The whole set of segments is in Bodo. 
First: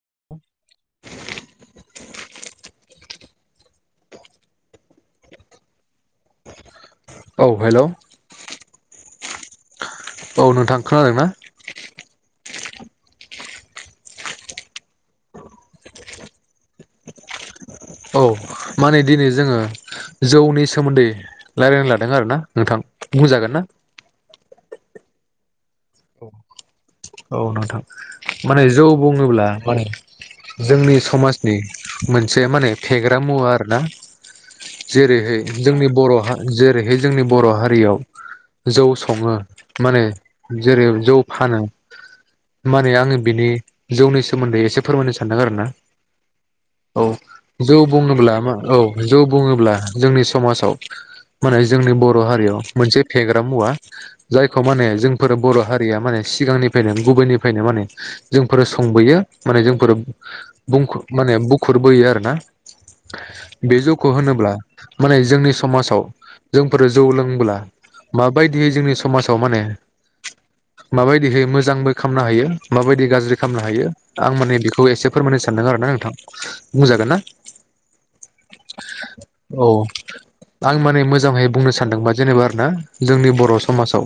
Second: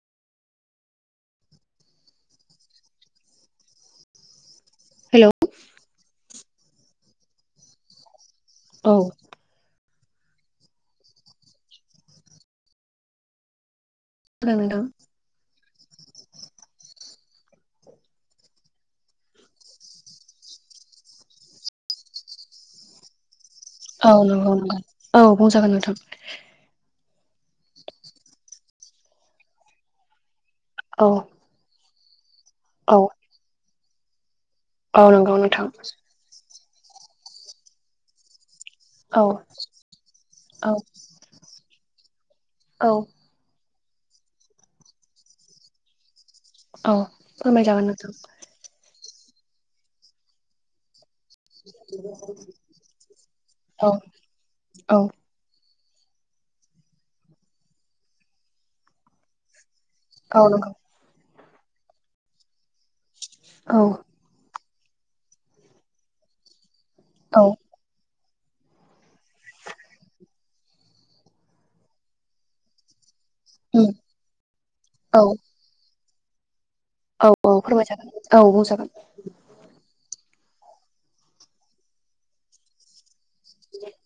[inaudible] हेलौ औ हेलौ औ। औ नोंथां खोनादों ना? [unintelligible] औ माने दिनै जोङो जौनि सोमोन्दै रायलायनो लादों आरोना नोंथां बुंजागोन ना? औ औ बुं जागोन। [unintelligible] औ नोंथां माने जौ बुङोब्ला माने जोंनि औ समाजनि मोन एसे माने औ फेग्रा मुवा आरो ना। औ नंगौ जेरैहाय नोंथां जोंनि बर' हारि जेरैहाय जोंनि बर' हारियाव जौ औ सङो माने। औ जेरै जौ फानो। औ माने आङो बिनि जौनि सोमोन्दै एसे फोरमायनो सानदों आरो ना। औ जौ फोरमायजागोन नोंथां बुोब्ला मा औ। जौ बुङोब्ला जोंनि समाजाव माने जोंनि बर' हारियाव मोनसे फेग्रा मुवा औ जायखौ माने औ जों बर' हारिया माने सिगांनिफ्रायनो गुबैनिफ्रायनो माने जोंफोर संबोयो माने जों फोरो औ नंगौ बुंखो माने बु। खुरबोयो आरो ना। बे औ जौखौ होनोब्ला माने जोंनि समाजाव जों फोरो जौ औ लोंब्ला माबायदियै जोंनि समाजाव माने माबायदिहाय मोजांबो खालामनो हायो माबायदि गाज्रि खालामनो हायो उम आं माने बेखौ एसे औ फोरमायनो सानदों आरो ना नोंथां [unintelligible] औ औ फोरमाय जागोन औ बुंजागोन आं माने मोजांहाय बुंनो सान्दोंबा जेनेबा आरो ना जोंनि बर' समाजाव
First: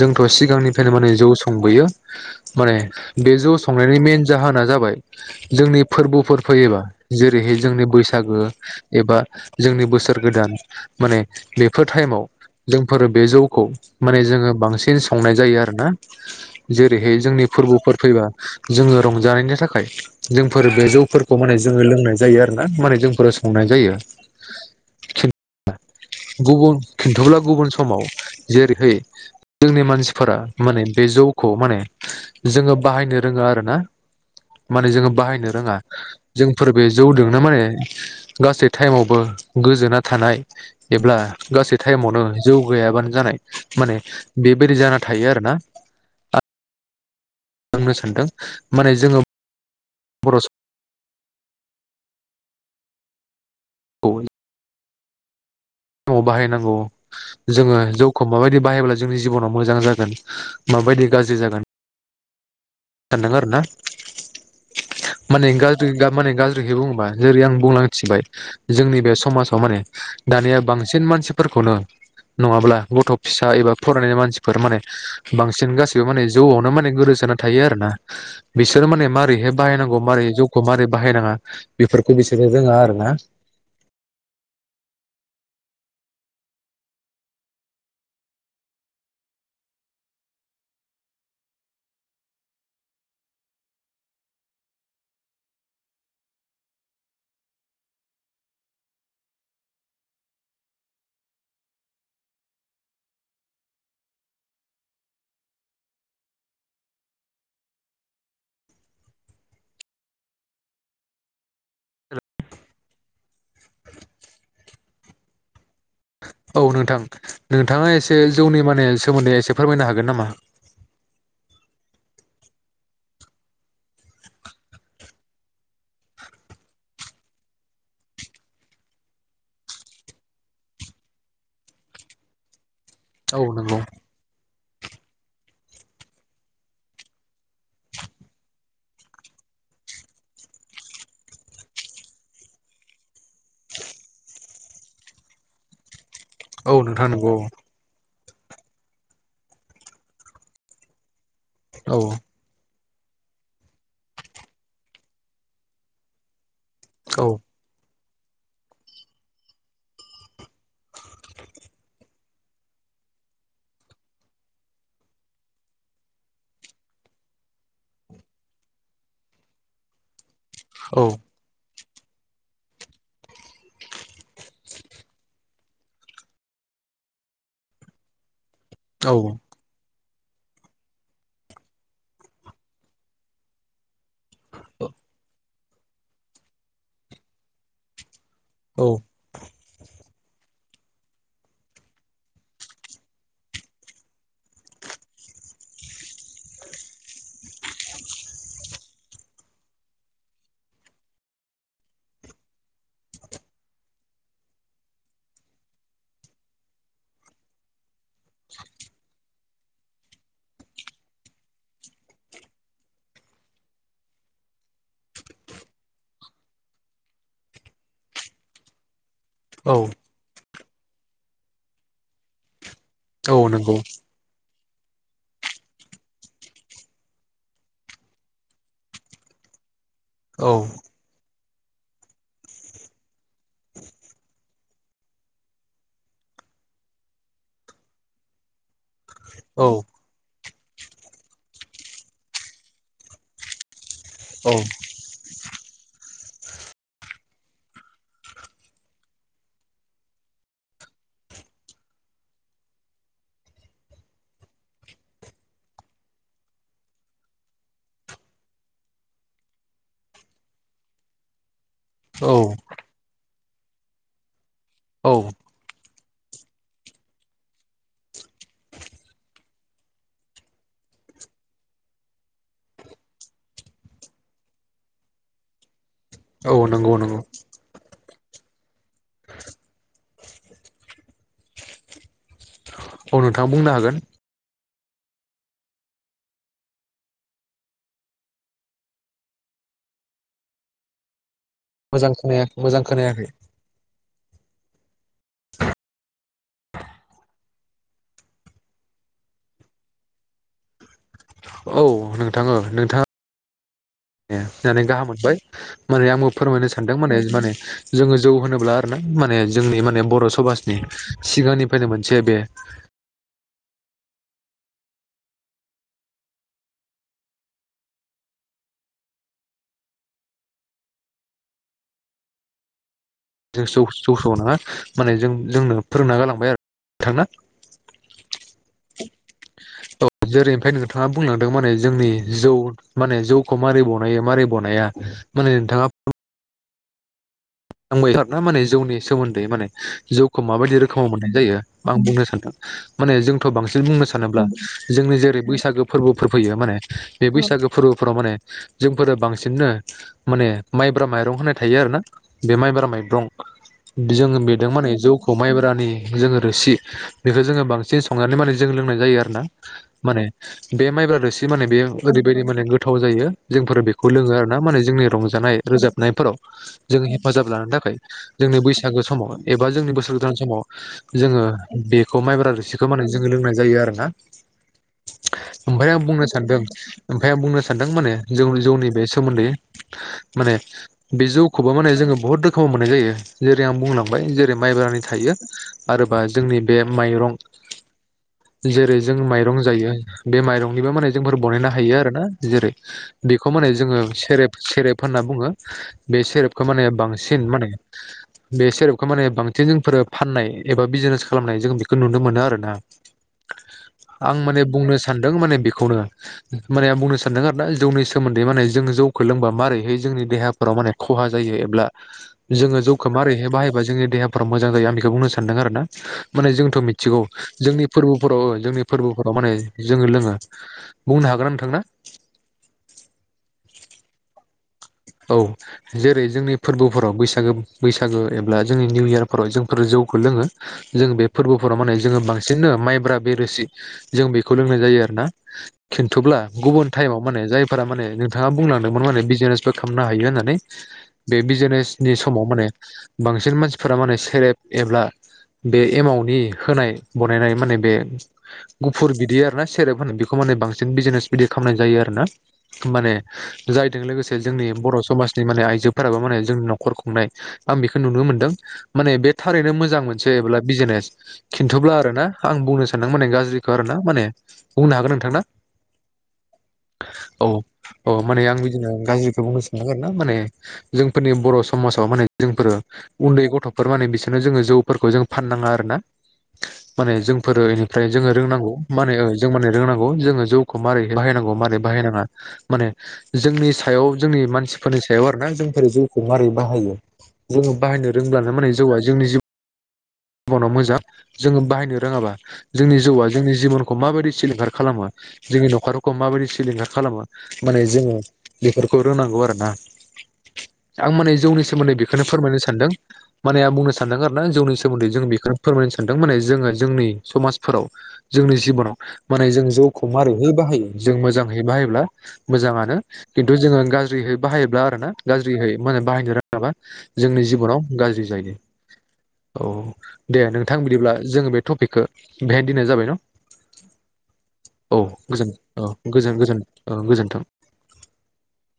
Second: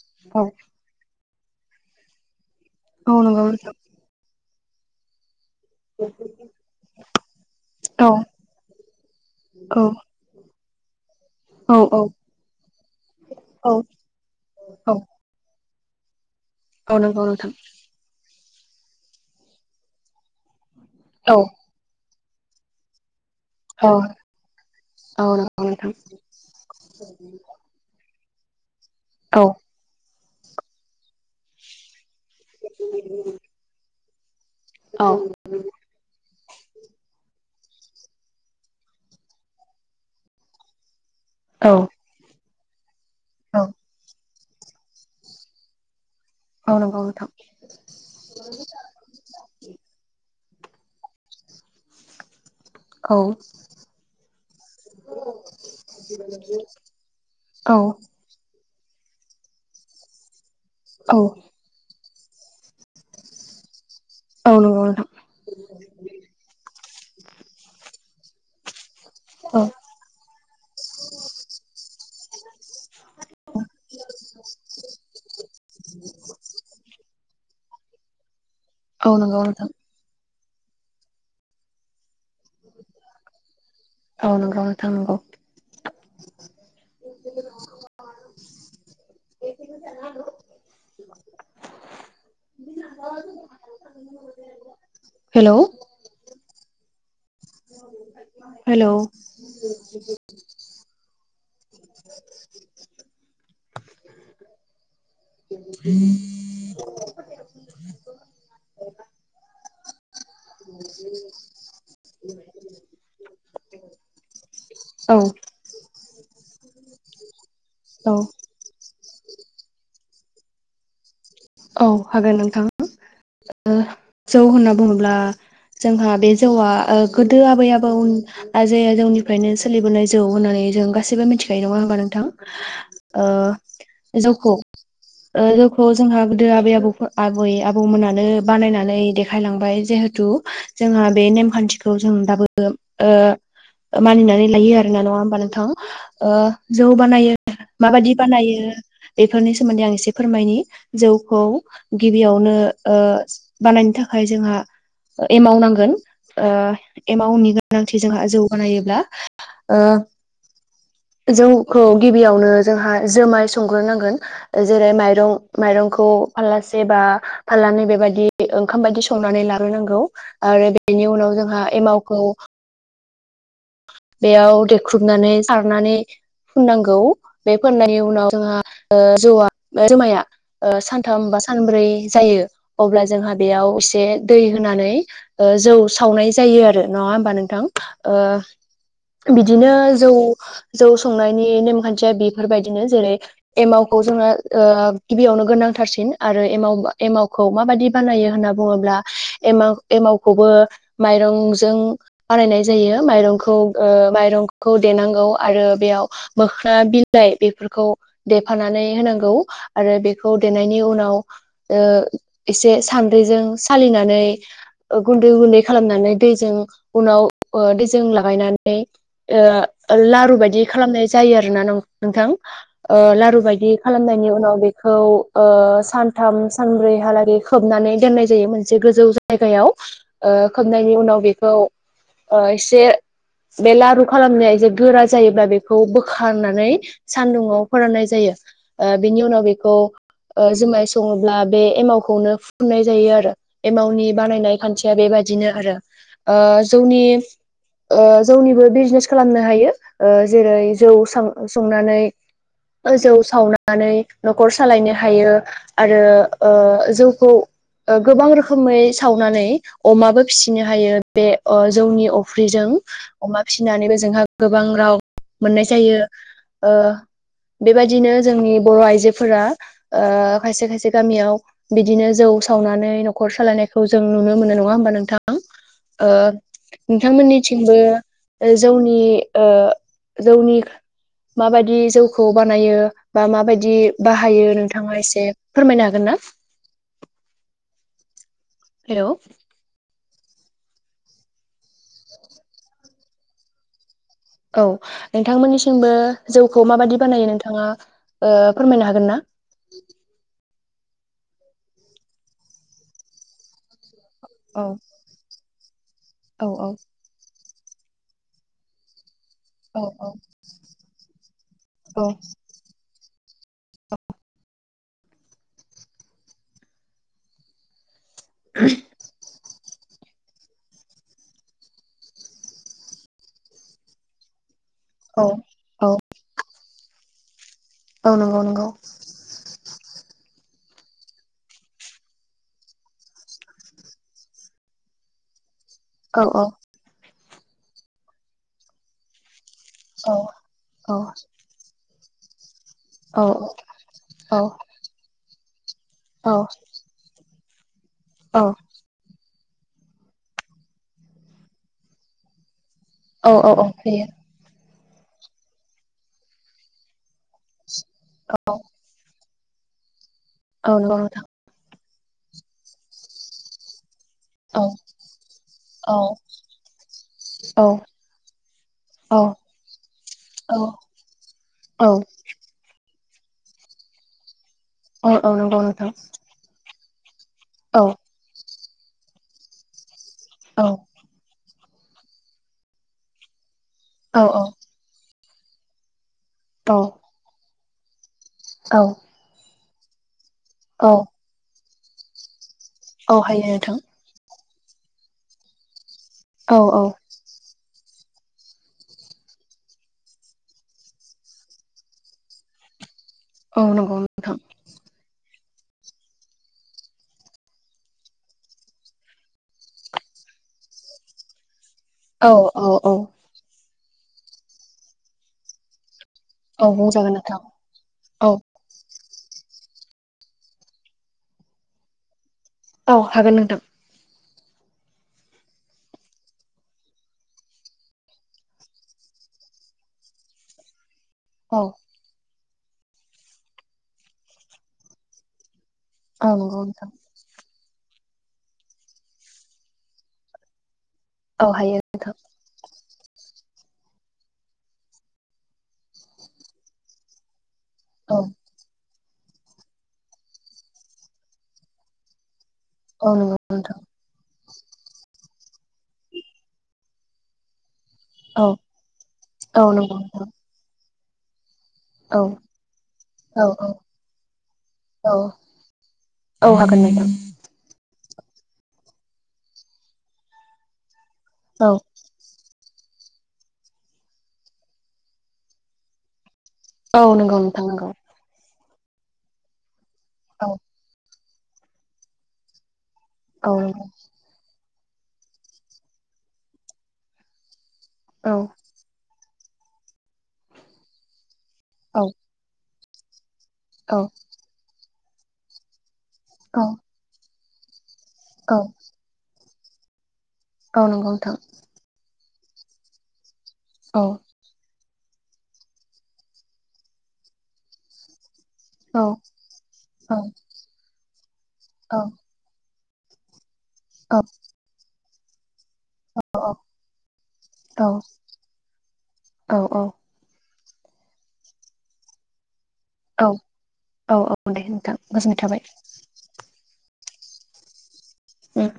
जोंथ' औ सिगांनिफ्रायनो माने जौ संबोयो माने औ बे नंगौ जौ नोंथां संनायनि मेेन जाहोना जाबाय जोंनि फोरबोफोर फैयोबा जेरैहाय जोंनि औ बैसागो एबा औ जोंनि बोसोर गोदान माने औ बेफोर टाइमाव जोंफोरो बे जौखौ औ माने जोङो औ बांसिन फिन संनाय जायो आरो नोंथां औ जेरैहाय नंगौ जोंनि नोंथां फोरबोफोर फैबा जोङो रंजानायनि थाखाय जों फोर बे जौफोरखौ औ माने जोङो लोंनाय जायो आरो ना माने जोंफोर संनाय औ जायो औ नंगौ नोंथां गुबुन खिन्थोब्ला गुबुन समाव जेरैहै औ जोंनि मानसि फोरा माने बे जौखौ माने जोङो बाहायनो रोङो आरो ना माने जोङो बाहायनो रोङा जोंफोर बे जौदोंनो माने गासै टाइमावबो गोजोना थानाय एब्ला गासै औ टाइमावनो जौ गैयाबानो जानाय औ माने बेबायदि जाना थायो आरो ना औ नंगौ नोंथां बुंनो सानदों माने जोङो बर औ समखौ [inaudible] [unintelligible] बाहायनांगौ जोङो औ जौखौ माबायदि बाहायोब्ला जोंनि जिब'नाव मोजां जागोन माबायदि गाज्रि औ जागोन दानना गारोना औ नंगौ नोंथां माने गाज्रि गाब माने गाज्रिखौ बुङोब्ला जेरै आं बुंलांथिबाय जोंनि बे समाजाव औ माने दानिया बांसिन मानसिफोरखौनो नङाब्ला गथ' फिसा एबा फरायनाय मानसिफोर माने बांसिन गासिबो माने जौआवनो माने गोदोसोना थायो आरो ना बिसोर माने औ नंगौ मारैहाय नोंथां बाहायनांगौ मारै जौ खौ मारै बाहायनाङा बेफोर बिसोरजों दोङो आरो ना। औ नंगौ नोंथां नंगौ हेलौ हेलौ औ औ नोंथां नोंथाङा औ एसे जौनि माने सोमोन्दै एसे फोरमायनो हागोन नामा औ हागोन नोंथां ओ जौ होनना बुङोब्ला जोंहा बे जौआ ओ गोदो आबै आबौ आजै आजौनिफ्रायनो सोलिबोनाय जौ होननानै जों गासैबो मिथिखायो नङा होमबा नोंथां ओ औ नंगौ जौखौ ओ जौखौ जोंहा गोदो आबै आबौ फो आबै आबौमोनानो बानायनानै देखायलांबाय जेहेथु जोंहा बे नेमखान्थिखौ जों दाबो ओ मानिनानै लायो आरोना नङा होमबा नोंथां ओ औ जौ नोंथां नंगौ बानायो माबायदि बानायो बेफोरनि सोमोन्दै आं एसे फोरमायनि जौ खौ औ गिबियावनो ओ बानायनो थाखाय जोंहा एमाव नांगोन ओ औ एमाव नि थि जोंहा जौ बानायोब्ला ओ जौखौ गिबियावनो जोंहा जोमाय संग्रो नांगोन जेरै माइरं मायरंखौ फाललासे बा फाललानै बेबायदि ओंखाम बायदि संनानै लाग्रोनांगौ आरो औ बेनि उनाव जोंहा एमाव खौ बेयाव देख्रुबनानै सारनानै फुननांगौ बे फोननायनि उनाव जोंहा ओ जौआ जुमाया ओ सानथाम बा सानब्रै जायो अब्ला जोंहा बेयाव एसे दै होनानै ओ जौ सावनाय जायो आरो नङा होमबा नोंथां ओ औ बिदिनो जौ जौ संनायनि नेमखान्थिया बेफोरबायदिनो जेरै एमावखौ जोङो ओ गिबियावनो गोनांथारसिन आरो एमाव एमावखौ माबादि बानायो होनना बुङोब्ला एमाव एमावखौबो माइरंजों बानायनाय जायो माइरंखौ खौ ओ माइरंखौ देनांगौ आरो बेयाव मोख्ना बिलाइ बेफोरखौ देफानानै होनांगौ आरो बेखौ देनायनि उनाव ओ एसे सान्द्रिजों सालिनानै ओ गुन्दै गुन्दै खालामनानै दैजों उनाव दैजों ला गायनानै औ ओ लारु बादि खालामनाय जायो आरोना नोंथां । ओ औ लारु बायदि नंगौ खालामनायनि उनाव बे खौ ओ सानथाम सानब्रैहालागै खोबनानै दोननाय जायो मोनसे गोजौ जायगायाव । ओ औ खोबनायनि उनाव बे औ ओ एसे बे लारु खालामनाया जे गोरा जायोब्ला बेखौ बोखारनानै सानदुङाव फोराननाय जायो ओ बिनि उनाव औ बेखौ ओ जुमाय सङोब्ला बे एमावखौनो फुुननाय जायो आरो एमावनि औ बानायनाय खान्थिया बेबायदिनो आरो। ओ जौनि ओ जौनिबो बिजनेस खालामनो हायो ओ जेरै जौ साव संनानै जौ सावनानै नखर सालायनो हायो आरो ओ जौखौ गोबां रोखोमै सावनानै अमाबो फिसिनो हायो बे ओ जौनि फ्रिजों औ अमा फिसिनानैबो जोंहा गोबां राव औ मोननाय जायो। ओ बेबायदिनो जोंनि बर' आइजोफोरा ओ खायसे खायसे गामियाव बिदिनो जौ सावनानै न'खर सालायनायखौ जों नुनो मोनो नङा होमबा नोंथां ओ? औ नंगौ नंगौ बिथांमोननि थिंबो जौनि ओ जौनि माबायदि जौखौ बानायो औ बा नोंथाङा बुंनो माबायदि हागोन बाहायो नोंथां नोंथाङा एसे फोरमायनो हागोन ना? हेलौ। मोजां खोनायै मोजां खोनायाखै। औ नोंथांमोननिसिमबो जौखौ माबादि बानायो नोंथाङा ओ फोरमायनो हागोन ना? औ नोंथां ओ औ नोंथां गाहाम मोनबाय। माने आंबो औ औ फोरमायनो सानदों माने माने जोङो जौ होनोब्ला आरोना। माने जोंनि औ माने बर' समाजनि सिगांनिफ्रायनो मोनसे बे ओ। [inaudible] [inaudible] माने औ जों जोंनो औ फोरोंना गालांबाय आ थांना‌ औ नंगौ नंगौ जेरैनिफ्राय नोंथाङा बुंलांदों माने जोंनि जौ माने जौखौ मारै बनायो माबारै बनाया माने औ - औ आंबो [inaudible] जौनि सोमोन्दै माने औ जौखौ माबायदि औ रोखोमाव मोननाय जायो आं बुंनो सानदों माने औ जोंथ बांसिन बुंनो सानोब्ला औ जोंनि जेरै बैसागो फोरबोफोर औ फैयो माने बे बैसाग फोरबोफोराव माने औ जोंफोरो बांसिन बिदिनो माने माइब्रा माइरं होनाय थायो आरो ना बे मायब्रा माइब्रं होयो औ नंगौ जोङो बेदों माने जौखौ माइब्रानि जोङो रोसि बेखौ जोङो बांस एसे संनानै माने जों लोंनाय जायो आरो ना माने बे माइब्रा नोंथां रोसि माने बे ओरैबायदि माने गोथाव जायो जोंफोर बेख खौ लोङो आरो ना औ माने जोंनि रंजानाय औ रोजाबनायफोराव हेफाजाब लानो औ थाखाय जोंनि बैसागो औ समाव एबा जोंनि बोसोर गोदान औ समाव जोङो औ बेखौ माइब्रा रोसिखो खौ माने जोङो लोंनाय जायो आरो ना। औ नंगौ ओमफ्राय नोंथां आं बुंनो सानदों ओमफ्राय आ बुंनो औ सानदों माने जौ जौनि बे सोमोन्दै माने औ बि जौ खौबो माने जोङो बुहुत रोखोमाव मोननाय जायो। जेरै आं बुंलांबाय औ औ जेरै माइब्रानि थायो आरो बा जोंनि बे औ माइरं [inaudible] औ जेरै जों माइरं जायो। बे माइरंनिबो औ माने जोंफोर बनायना हायो आरो ना जेरै औ हायो बेखौ माने नोंथां जोङो सेरेब सेरेब होनना बुङो। बे सेेरब औ खौ औ माने बांसिन माने बे सेरेबखौ माने बांसिन जोंफोरो फाननाय एबा बिजिनेस खालामनाय जों बेखौ नुनो मोनो आरोना। औ नंगौ आं नोंथां। माने बुंनो सानदों माने बेखौनो माने आं बुंनो सानदों आरोना जौनि सोमोन्दै माने जों जौखौ लोंबा मारैहाय जोंनि देहाफोराव माने खहा जायो एबा औ औ जोङो औ जौखौ मारैहाय बाहायबा जोंनि देहाफोरा मोजां जायो आं बेखौ बुंनो सानदों आरो ना। माने औ जोंथ' बुंजागोन मिथिगौ नोंथां जोंनि औ फोरबोफोराव जोंनि। फोरबोफोराव माने जोङो लोङो बुंनो हागोन नोंथांना। औ हागोन नोंथां। औ जेरै जोंनि फोरबोफोराव बैसागो बैसागो एब्ला जोंनि निउ इयारफोराव जोंफोर जौखौ लोङो। जों बे औ फोरबोराव माने जोङो बां। सिननो माइब्रा बेरोसि जों बेखौ लोंनाय जायो आरो ना। औ खिन्थुब्ला नंगौ नोंथां गुबुन थाइमाव माने जाय। माने नोंथाङा बुंलांदोंमोन माने बिजेने। बो खालामनो हायो होननानै। बे औ हायो बिजेनेसनि नोंथां समाव माने बांसिन मान। फोरा माने सेरेब एब्ला बे एमाउनि होनाय बनायनाय। माने बे औ गु। फुर बिदि आरो ना सेरेब होनो बेखौ माने बांसिन बिजिनेस बिदि खालामनाय जायो आरो ना। माने औ नंगौ नोंथां जायदों लोगोसे-' जोंनि बर' समाजनि माने आइजोफोराबो माने जोंनि न'खर खुंनाय। आं बेखौ नुनो औ मोन्दों माने बे औ थारैनो नंगौ मोजां नोंथां मोनसे एब्ला बिजिनेस। खिन्थोब्ला आरो ना औ आं बुंनो सानदों माने औ औ गाज्रिखौ आरो ना माने बुंनो हागोन औ नोंथां ना औ हागोन नोंथां औ। अ माने आं बिदिनो। गाज्रिखौ बुंनो सानदों आरो ना माने। जोंफोरनि बर' औ समाजाव माने जोंफोरो। उन्दै गथ'फोर माने बिसोरनो जोङो जौफोरखौ जों फान नाङा आरो ना। औ माने नंगौ जोंफोरो नोंथां नंगौ बेनिफ्राय जोङो रोंनांगौ। मानेओ जों माने रोंनांगौ। औ जोङो जौखौ मारै बाहायनांगौ मारै बाहायनाङा माने औ। जोंनि सायाव जोंनि मानसिफोरनि सायाव आरोना जोंफोर जौखौ मारै बाहायो जोङो बाहायनो औ रोंब्ला माने जौआ जोंनि जिउ। बनाव मोजां जोङो बाहायनो औ रोङाबा जोंनि जौआ जोंनि जिबनखौ औ माबायदि सिलिंखार खालामो। जोंनि नखार खौ माबायदि औ सिलिंखार खालामो? माने जोङो औ बेफोरखौ रोंनांगौ आरो। ना औ नंगौ आं माने नोंथां जौनि सोमोन्दै बे बेखौनो फोरमायनो सानदों। माने आ बुंनो औ सानदों आरो ना जौनि सोमोन्दै जों बेखौनो फोरमायनो सानदों माने जोङो जोंनि समाजफोराव जोंनि जिबनाव औ माने जों जौखौ औ मारैहै बाहायो जों मोजाङै औ बाहायोब्ला मोजाङानो। [inaudible] खिन्थु जोङो औ गाज्रियै बाहायोब्ला आरो ना [unintelligible] मा होनो बाहायनो औ रोङाबा जोंनि जिबनाव औ गाज्रि जायो। औ बे दे नोंथां बिदिब्ला जों बे टपिक खौ बेहाय नो दोननाय जाबाय न औ औ औ दे नोंथां औ गोजोननाय गोजोन थाबाय औ गोजोन गोजोन ओ गोजोन्थों। ओम।